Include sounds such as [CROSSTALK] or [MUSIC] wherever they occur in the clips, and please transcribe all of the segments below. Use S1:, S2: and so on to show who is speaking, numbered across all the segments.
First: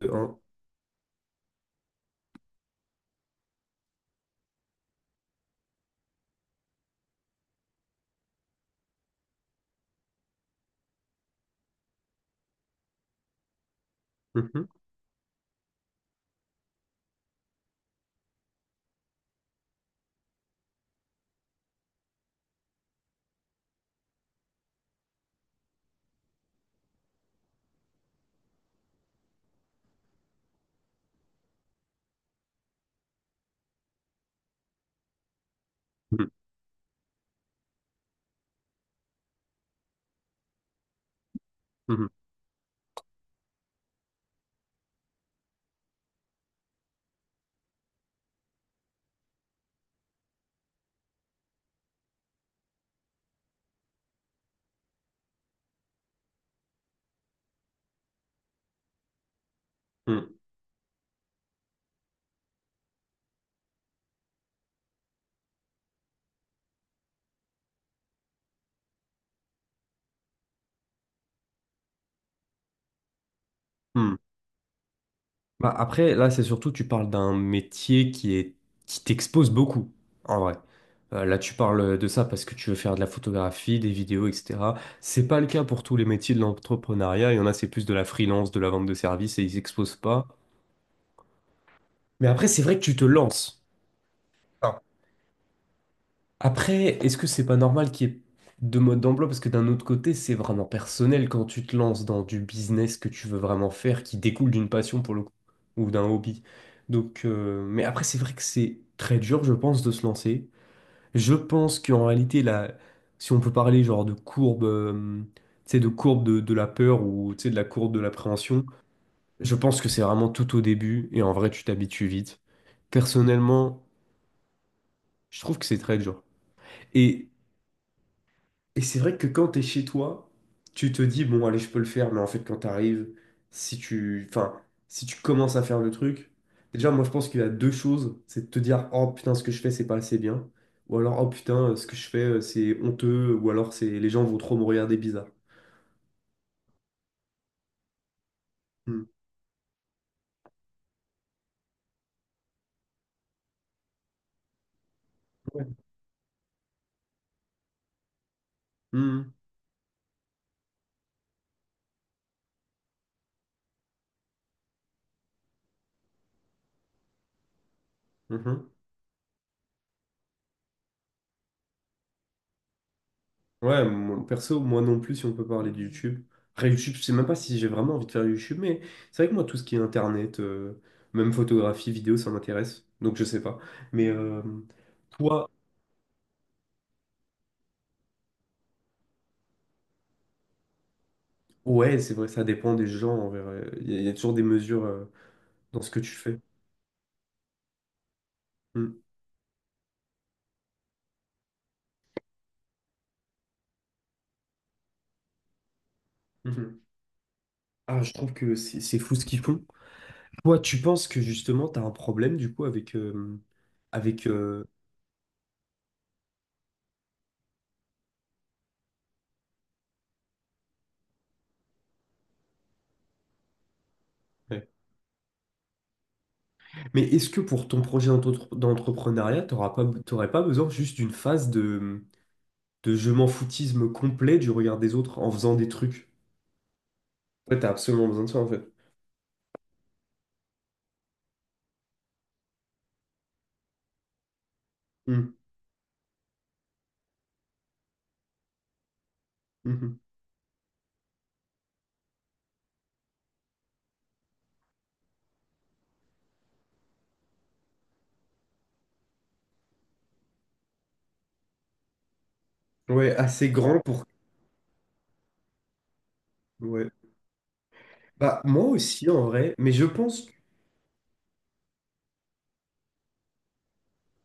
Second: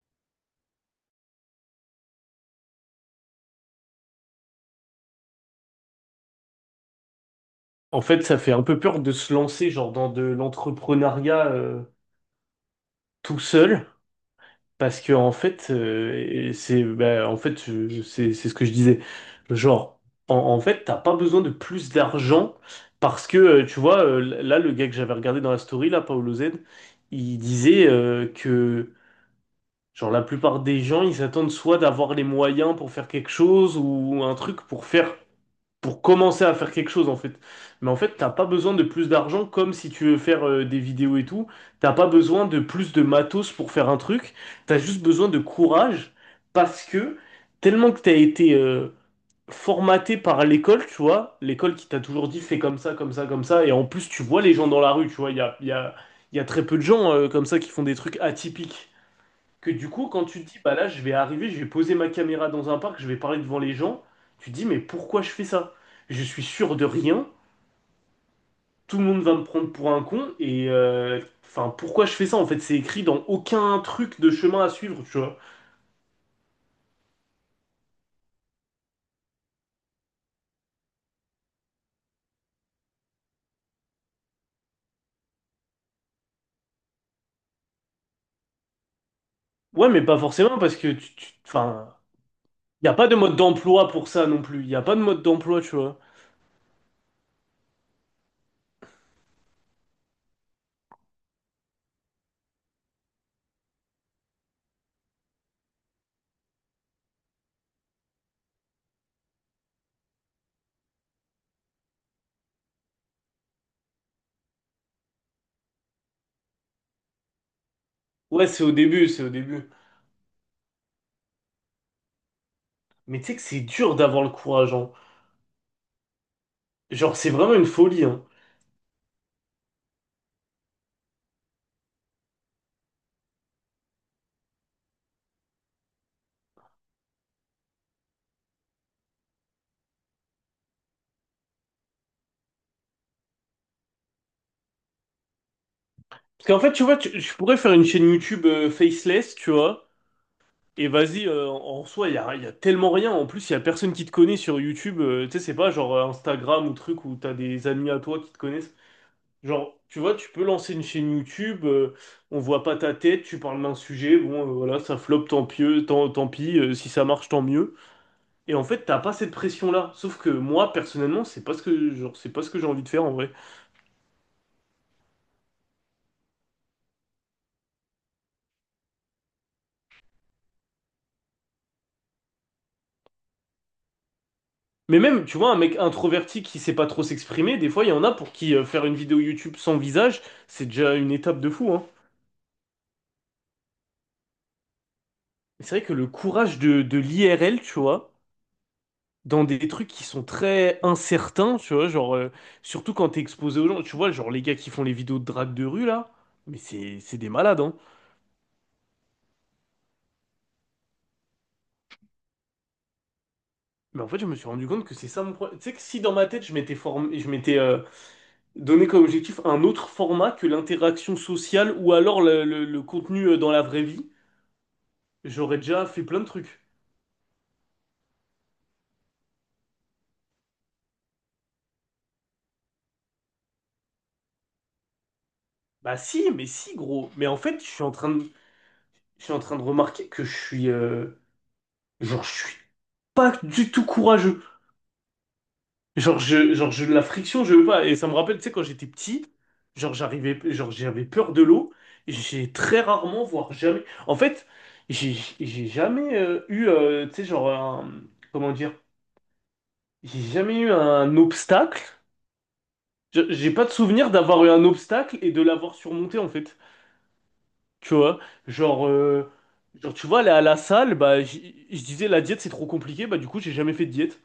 S1: Deux, un.
S2: En fait, ça fait un peu peur de se lancer genre dans de l'entrepreneuriat tout seul,
S1: Mhm,
S2: parce que en fait, et c'est bah, en fait c'est ce que je disais. Genre, en fait, t'as pas besoin de plus d'argent parce que tu vois là le gars que j'avais regardé dans la story là, Paolo Z, il disait que genre la plupart des gens ils s'attendent soit d'avoir les moyens pour faire quelque chose ou un truc pour faire pour
S1: mhm,
S2: commencer à faire quelque chose en fait. Mais en fait, t'as pas besoin de plus d'argent comme si tu veux faire des vidéos et tout. T'as pas
S1: mhm,
S2: besoin de plus de matos pour faire un truc. T'as juste besoin de courage parce que tellement que t'as été formaté par l'école, tu vois, l'école qui t'a toujours dit fais comme ça, comme ça, comme ça. Et en plus, tu vois les gens dans la rue, tu vois, il y a très peu de gens comme ça qui font des trucs atypiques que du coup, quand
S1: mhm,
S2: tu te dis, bah là, je vais arriver, je vais poser ma caméra dans un parc, je vais parler devant les gens, tu te dis, mais pourquoi je fais ça? Je suis sûr de rien, tout le monde va me prendre pour un con, et enfin, pourquoi je fais ça? En fait, c'est écrit dans aucun
S1: mhm.
S2: truc de chemin à suivre, tu vois.
S1: Bah, après, là, c'est surtout, tu parles d'un métier qui est, qui t'expose beaucoup, en vrai. Là, tu parles de ça parce que tu veux faire de la photographie, des vidéos, etc. C'est pas le cas pour tous les métiers de l'entrepreneuriat. Il y en a, c'est plus de la freelance, de la vente de services et ils
S2: Ouais,
S1: s'exposent
S2: mais pas
S1: pas.
S2: forcément, parce que, enfin,
S1: Mais après, c'est vrai que
S2: il n'y a
S1: tu te
S2: pas de mode
S1: lances.
S2: d'emploi pour ça non plus, il n'y a pas de mode d'emploi, tu vois.
S1: Après, est-ce que c'est pas normal qu'il y ait deux modes d'emploi? Parce que d'un autre côté, c'est vraiment personnel quand tu te lances dans du business que tu veux vraiment faire, qui découle d'une passion pour le coup, ou d'un hobby. Donc, mais après, c'est vrai que c'est très dur, je pense, de se lancer. Je pense qu'en réalité, là, si on peut parler genre de courbe, tu sais, de courbe de la peur ou tu sais, de la courbe de
S2: Ouais,
S1: l'appréhension,
S2: c'est au début, c'est au
S1: je
S2: début.
S1: pense que c'est vraiment tout au début et en vrai, tu t'habitues vite.
S2: Mais tu sais que c'est
S1: Personnellement,
S2: dur d'avoir le courage, hein.
S1: je trouve que c'est très dur.
S2: Genre,
S1: Et
S2: c'est vraiment une folie, hein.
S1: Et c'est vrai que quand t'es chez toi, tu te dis, bon, allez, je peux le faire, mais en fait, quand t'arrives, si tu, enfin, si tu commences à faire le truc, déjà, moi, je pense qu'il y a deux choses, c'est de te dire, oh putain, ce que je fais, c'est pas assez bien, ou alors, oh putain, ce que je fais, c'est honteux, ou alors, c'est les gens vont trop me regarder bizarre.
S2: Parce qu'en fait, tu vois, je pourrais faire une chaîne YouTube
S1: Hmm.
S2: faceless, tu vois. Et vas-y, en soi, y a tellement rien. En plus, il y a personne qui te connaît sur YouTube. Tu sais, c'est pas genre Instagram ou truc où t'as des amis à toi qui te connaissent.
S1: Hmm.
S2: Genre, tu vois, tu peux lancer une chaîne YouTube, on voit pas ta tête, tu parles d'un sujet, bon, voilà, ça floppe, tant pis, tant pis, si ça marche, tant mieux. Et en
S1: Mhm.
S2: fait, t'as pas cette pression-là. Sauf que moi, personnellement, c'est pas ce que, genre, c'est pas ce que j'ai envie de faire en vrai.
S1: Ouais, perso, moi non plus, si on peut parler de YouTube. Après, YouTube, je sais même pas si j'ai vraiment envie de faire YouTube, mais c'est vrai que moi, tout ce qui est internet, même photographie, vidéo, ça m'intéresse. Donc, je sais pas. Mais
S2: Mais même, tu
S1: toi,
S2: vois, un mec introverti qui sait pas trop s'exprimer, des fois, il y en a pour qui faire une vidéo YouTube sans visage, c'est déjà une étape de fou, hein.
S1: ouais, c'est vrai, ça dépend des gens. En vrai. Il y a toujours des mesures
S2: C'est
S1: dans
S2: vrai
S1: ce
S2: que
S1: que
S2: le
S1: tu fais.
S2: courage de l'IRL, tu vois,
S1: Mm.
S2: dans des trucs qui sont très incertains, tu vois, genre, surtout quand t'es exposé aux gens, tu vois, genre les gars qui font les vidéos de drague de rue, là, mais
S1: Mhm.
S2: c'est des malades, hein.
S1: Ah, je trouve que c'est fou ce qu'ils font. Toi, tu penses que justement, tu as un problème du coup avec,
S2: Mais en fait, je
S1: avec,
S2: me suis rendu compte que c'est ça mon problème. Tu sais que si dans ma tête, je m'étais formé, je m'étais donné comme objectif un autre format que l'interaction sociale ou alors le contenu dans la vraie vie,
S1: ouais.
S2: j'aurais déjà fait plein de trucs.
S1: Mais est-ce que pour ton projet d'entrepreneuriat, tu n'aurais pas, t'aurais pas besoin juste d'une phase de je m'en foutisme complet du regard des autres en faisant des
S2: Bah
S1: trucs.
S2: si, mais si, gros. Mais en
S1: Ouais,
S2: fait,
S1: t'as absolument besoin de ça en fait.
S2: je suis en train de remarquer que je suis... Genre, je suis pas du tout courageux.
S1: Mm,
S2: La friction, je veux pas. Et ça me rappelle, tu sais, quand j'étais petit, genre,
S1: mhm.
S2: j'arrivais, genre, j'avais peur de l'eau. Et j'ai très rarement, voire jamais. En fait, j'ai j'ai jamais tu sais, genre, comment dire, j'ai jamais eu un obstacle.
S1: Ouais, assez
S2: J'ai pas de
S1: grand pour.
S2: souvenir d'avoir eu un obstacle et de l'avoir surmonté, en fait.
S1: Ouais.
S2: Tu vois,
S1: Bah, moi
S2: genre,
S1: aussi en
S2: euh,
S1: vrai, mais je
S2: genre, tu vois,
S1: pense.
S2: aller à la salle, bah, je disais, la diète, c'est trop compliqué, bah, du coup, j'ai jamais fait de diète.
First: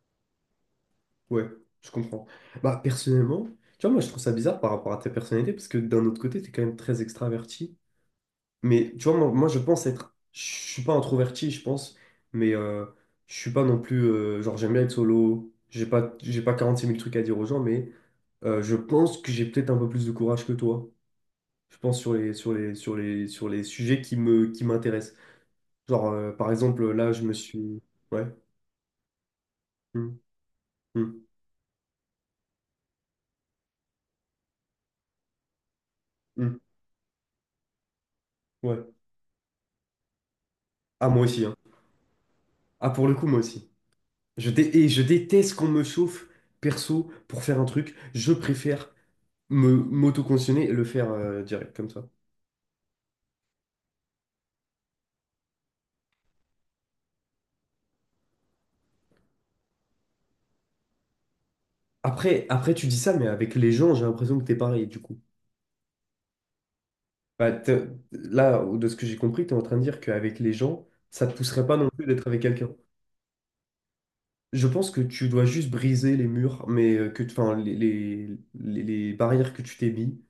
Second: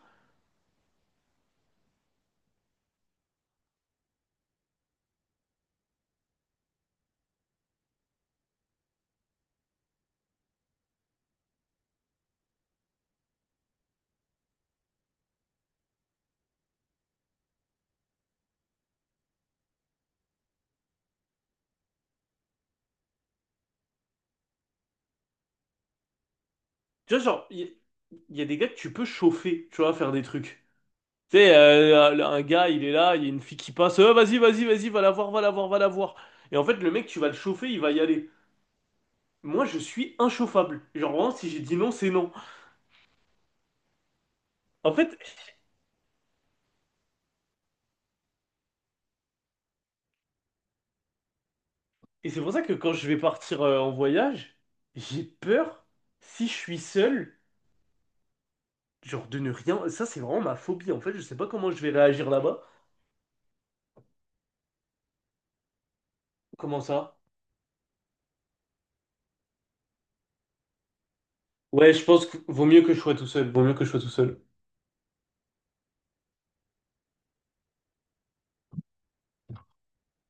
S1: Ouais, je comprends. Bah, personnellement, tu vois, moi je trouve ça bizarre par rapport à ta personnalité parce que d'un autre côté, t'es quand même très extraverti. Mais tu vois, moi, je pense être. Je suis pas introverti, je pense, mais je suis pas non plus. Genre, j'aime bien être solo. J'ai pas 46 000 trucs à dire aux gens, mais je pense que j'ai peut-être un peu plus de courage que toi. Je pense, sur les sujets qui m'intéressent. Genre, par exemple, là,
S2: Tu
S1: je
S2: vois,
S1: me
S2: genre, il
S1: suis... Ouais.
S2: il y, a des gars que tu peux chauffer, tu vois, faire
S1: Hum,
S2: des trucs.
S1: hum,
S2: Tu sais, un gars, il est là, il y a une fille qui passe, ah, vas-y, vas-y, vas-y, va la voir, va la voir, va la voir. Et
S1: hum,
S2: en fait, le mec, tu vas le chauffer, il va y aller.
S1: ouais.
S2: Moi, je suis inchauffable.
S1: Ah,
S2: Genre,
S1: moi
S2: vraiment,
S1: aussi,
S2: si
S1: hein.
S2: j'ai dit non, c'est non.
S1: Ah, pour le coup, moi aussi. Et
S2: En
S1: je
S2: fait,
S1: déteste qu'on me chauffe, perso, pour faire un truc. Je préfère me m'auto-conditionner et le faire direct, comme ça.
S2: et c'est pour ça que quand je vais partir en voyage, j'ai peur, si je suis seul, genre, de ne rien. Ça, c'est vraiment ma phobie. En fait, je sais pas comment je vais réagir
S1: Après,
S2: là-bas.
S1: après, tu dis ça, mais avec les gens, j'ai l'impression que t'es pareil, du coup.
S2: Comment ça?
S1: Bah, là, de ce que j'ai compris, t'es en train de dire qu'avec les gens, ça te pousserait pas non
S2: Ouais, je
S1: plus
S2: pense
S1: d'être
S2: que
S1: avec
S2: vaut
S1: quelqu'un.
S2: mieux que je sois tout seul. Vaut mieux que je sois tout seul.
S1: Je pense que tu dois juste briser les murs, mais enfin, les barrières que tu t'es mis.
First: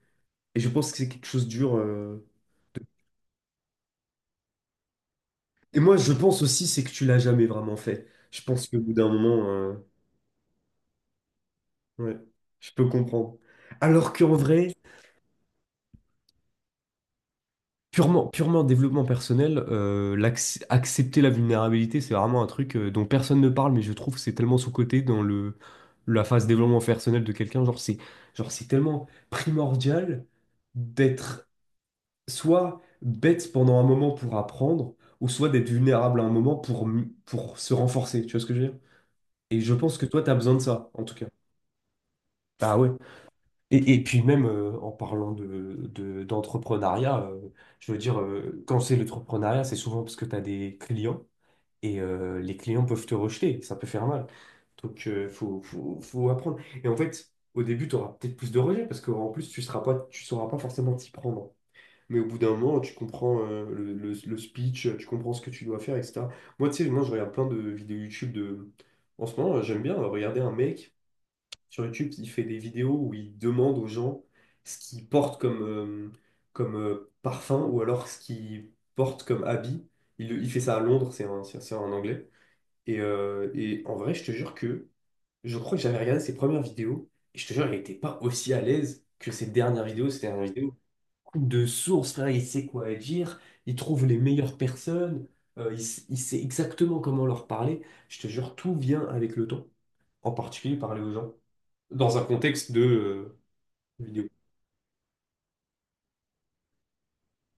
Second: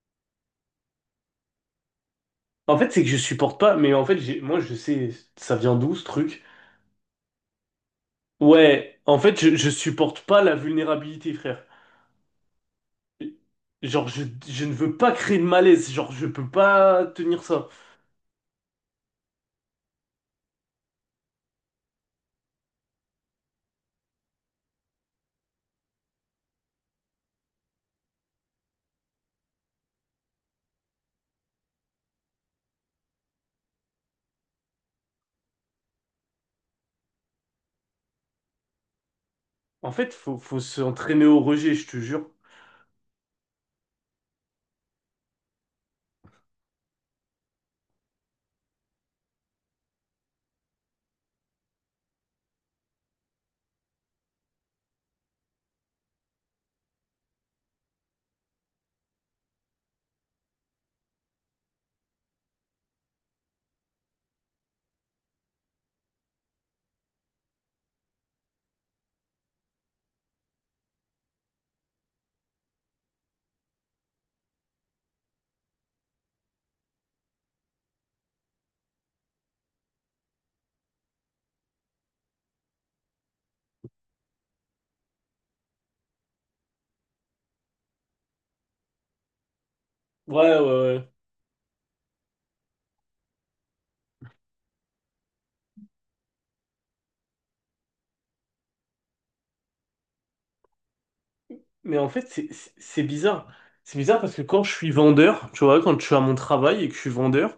S1: Et je pense que c'est quelque chose de dur.
S2: En fait, c'est que je supporte pas, mais en fait, moi, je sais, ça vient
S1: Et
S2: d'où
S1: moi,
S2: ce
S1: je pense
S2: truc?
S1: aussi, c'est que tu l'as jamais vraiment fait. Je pense qu'au bout
S2: Ouais,
S1: d'un
S2: en fait,
S1: moment,
S2: je supporte pas la vulnérabilité, frère.
S1: ouais, je peux comprendre.
S2: Genre,
S1: Alors qu'en
S2: je
S1: vrai,
S2: ne veux pas créer de malaise, genre, je peux pas tenir ça.
S1: purement, purement développement personnel, accepter la vulnérabilité, c'est vraiment un truc dont personne ne parle, mais je trouve que c'est tellement sous-coté dans la phase développement personnel de quelqu'un. Genre, c'est tellement primordial d'être soit bête pendant un moment pour apprendre, ou soit d'être vulnérable à un moment pour se renforcer. Tu vois ce que je veux dire? Et je
S2: En
S1: pense que
S2: fait,
S1: toi, tu as besoin de
S2: faut
S1: ça, en tout
S2: s'entraîner
S1: cas.
S2: au rejet, je te jure.
S1: Ah ouais. Et puis même en parlant d'entrepreneuriat, je veux dire, quand c'est l'entrepreneuriat, c'est souvent parce que tu as des clients et les clients peuvent te rejeter, ça peut faire mal. Donc, faut apprendre. Et en fait, au début, tu auras peut-être plus de rejets parce qu'en plus, tu sauras pas forcément t'y prendre. Mais au bout d'un moment, tu comprends le speech, tu comprends ce que tu dois faire, etc. Moi, tu sais, moi, je regarde plein de vidéos YouTube de... En ce moment, j'aime bien regarder un mec sur YouTube qui fait des vidéos où il demande aux gens ce qu'ils portent comme parfum ou alors ce qu'ils portent comme habit. Il fait ça à Londres, c'est un Anglais. Et en vrai, je te jure que je crois que j'avais regardé ses premières vidéos et je te jure, il n'était pas aussi à l'aise que ses dernières vidéos. Ses dernières
S2: Ouais, ouais,
S1: vidéos,
S2: ouais.
S1: de source, frère, il sait quoi dire, il trouve les meilleures personnes, il sait exactement comment leur parler. Je te jure, tout vient avec le temps, en particulier parler aux gens,
S2: Mais en
S1: dans un
S2: fait,
S1: contexte de
S2: c'est bizarre. C'est bizarre
S1: vidéo.
S2: parce que quand je suis vendeur, tu vois, quand je suis à mon travail et que je suis vendeur,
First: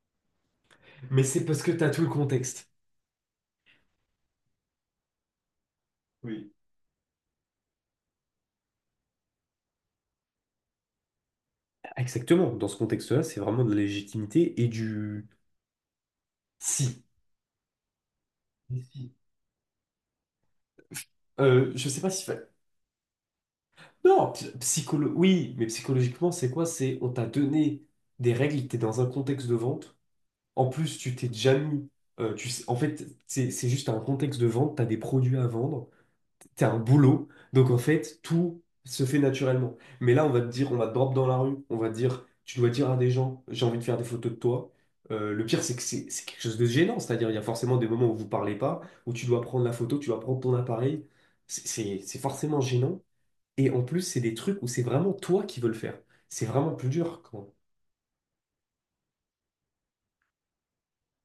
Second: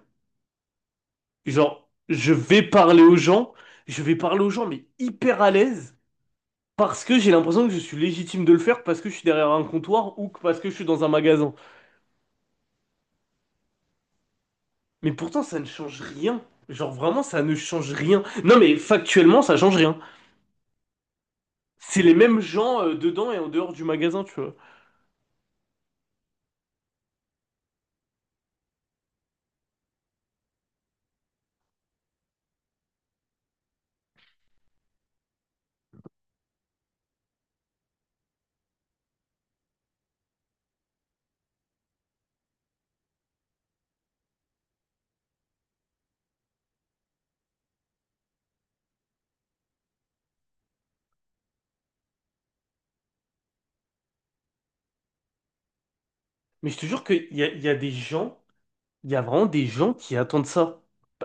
S1: Mais c'est parce que tu
S2: genre,
S1: as tout le
S2: je vais
S1: contexte.
S2: parler aux gens, je vais parler aux gens, mais hyper à l'aise.
S1: Oui.
S2: Parce que j'ai l'impression que je suis légitime de le faire parce que je suis derrière un comptoir ou que parce que je suis dans un magasin.
S1: Exactement, dans ce contexte-là, c'est vraiment de la légitimité et
S2: Mais
S1: du
S2: pourtant, ça ne change rien. Genre
S1: si.
S2: vraiment, ça ne change rien. Non mais
S1: Si.
S2: factuellement, ça change rien.
S1: Je sais
S2: C'est
S1: pas
S2: les
S1: si...
S2: mêmes gens dedans et en dehors du magasin,
S1: Non,
S2: tu vois.
S1: oui, mais psychologiquement, c'est quoi? C'est on t'a donné des règles, t'es dans un contexte de vente. En plus, tu t'es déjà mis. En fait, c'est juste un contexte de vente, tu as des produits à vendre, tu as un boulot. Donc, en fait, tout se fait naturellement. Mais là, on va te dire, on va te drop dans la rue, on va te dire, tu dois dire à des gens, j'ai envie de faire des photos de toi. Le pire, c'est que c'est quelque chose de gênant. C'est-à-dire, il y a forcément des moments où vous parlez pas, où tu dois prendre la photo, tu dois prendre ton appareil. C'est forcément gênant. Et en plus, c'est des trucs où c'est vraiment toi qui veux le faire. C'est
S2: Mais
S1: vraiment
S2: je te
S1: plus
S2: jure
S1: dur
S2: qu'
S1: quand.
S2: il y a des gens, il y a vraiment des gens qui attendent ça.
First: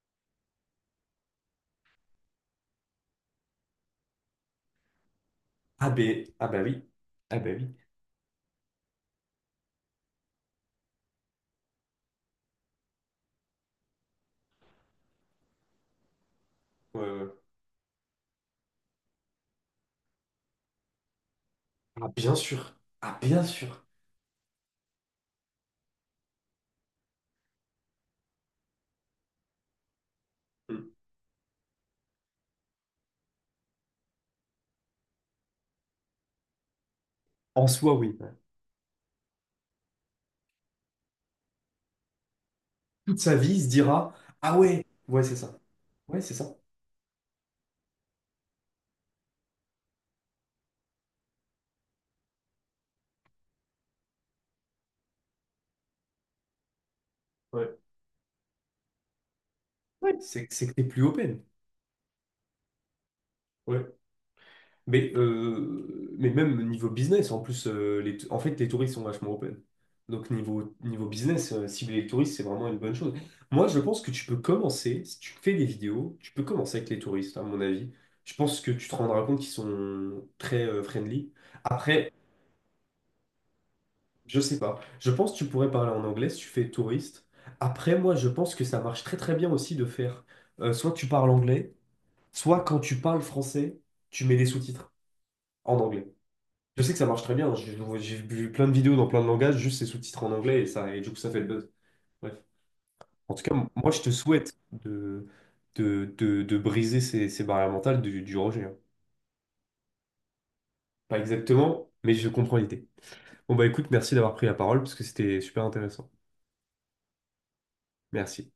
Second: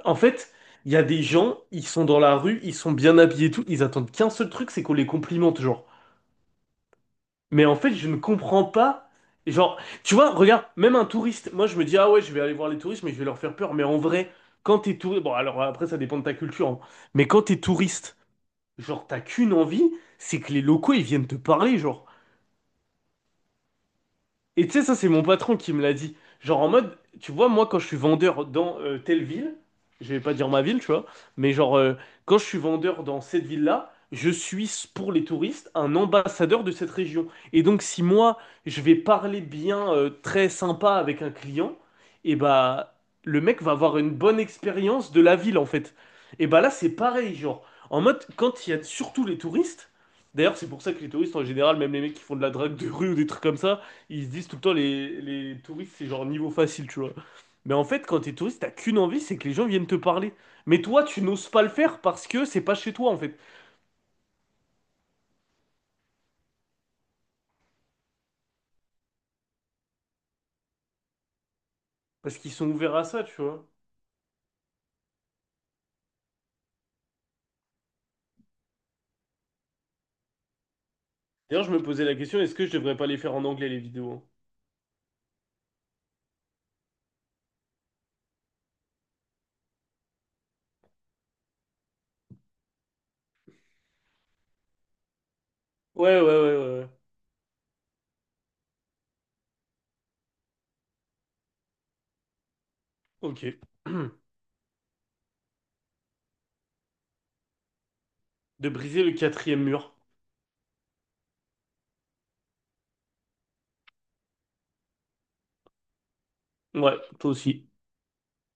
S2: En fait, il y a des gens, ils sont dans la rue, ils sont bien habillés et tout, ils attendent qu'un seul truc, c'est qu'on les complimente, genre.
S1: Ah ben oui. Ah ben
S2: Mais
S1: oui.
S2: en fait, je ne comprends pas. Genre, tu vois, regarde, même un touriste, moi je me dis, ah ouais, je vais aller voir les touristes, mais je vais leur faire peur. Mais en vrai, quand t'es touriste, bon, alors après, ça dépend de ta culture, hein.
S1: Ouais, ouais.
S2: Mais quand t'es touriste, genre, t'as qu'une envie, c'est que les locaux, ils viennent te parler, genre.
S1: Ah, bien sûr. Ah, bien sûr.
S2: Et tu sais, ça, c'est mon patron qui me l'a dit. Genre en mode, tu vois, moi, quand je suis vendeur dans telle ville, je vais pas dire ma ville,
S1: Mm.
S2: tu vois, mais genre, quand je suis vendeur dans cette ville-là, je suis, pour les touristes, un ambassadeur de cette région. Et
S1: En
S2: donc,
S1: soi,
S2: si
S1: oui. Ouais.
S2: moi, je vais parler bien, très sympa avec un client, et bah,
S1: Toute sa
S2: le
S1: vie, il
S2: mec
S1: se
S2: va avoir une
S1: dira,
S2: bonne
S1: ah ouais,
S2: expérience de
S1: ouais, c'est
S2: la
S1: ça.
S2: ville, en fait.
S1: Ouais, c'est
S2: Et
S1: ça.
S2: bah là, c'est pareil, genre, en mode, quand il y a surtout les touristes, d'ailleurs, c'est pour ça que les touristes en général, même les mecs qui font de la drague de rue ou des trucs comme ça, ils se disent tout le temps, les touristes, c'est genre niveau facile, tu vois. Mais
S1: Ouais,
S2: en fait, quand t'es touriste, t'as qu'une envie, c'est que les gens viennent te
S1: ouais,
S2: parler.
S1: c'est que
S2: Mais
S1: t'es plus
S2: toi, tu
S1: open.
S2: n'oses pas le faire parce que c'est pas chez toi, en fait.
S1: Ouais, mais même niveau business, en plus, en fait, les touristes sont vachement open. Donc, niveau business, cibler les touristes,
S2: Parce
S1: c'est
S2: qu'ils
S1: vraiment
S2: sont
S1: une bonne
S2: ouverts à
S1: chose.
S2: ça, tu vois.
S1: Moi, je pense que tu peux commencer, si tu fais des vidéos, tu peux commencer avec les touristes, à mon avis. Je pense que tu te rendras compte qu'ils sont très friendly.
S2: D'ailleurs, je me posais
S1: Après,
S2: la question, est-ce que je devrais pas les faire en anglais, les vidéos? Hein.
S1: je sais pas. Je pense que tu pourrais parler en anglais si tu fais touriste. Après, moi, je pense que ça marche très très bien aussi de faire soit tu parles anglais, soit quand tu parles français, tu mets des sous-titres en anglais.
S2: Ouais, ouais, ouais, ouais,
S1: Je
S2: ouais.
S1: sais que ça marche très bien. J'ai vu plein de vidéos dans plein de langages, juste ces sous-titres en anglais et ça, et du coup, ça fait le buzz. Bref. En tout cas,
S2: Ok.
S1: moi, je te
S2: [CLEARS THROAT]
S1: souhaite de briser ces barrières mentales du rejet.
S2: De
S1: Hein.
S2: briser le quatrième mur.
S1: Pas exactement, mais je comprends l'idée. Bon, bah écoute, merci d'avoir pris la parole parce que c'était super intéressant.
S2: Ouais, toi aussi.
S1: Merci.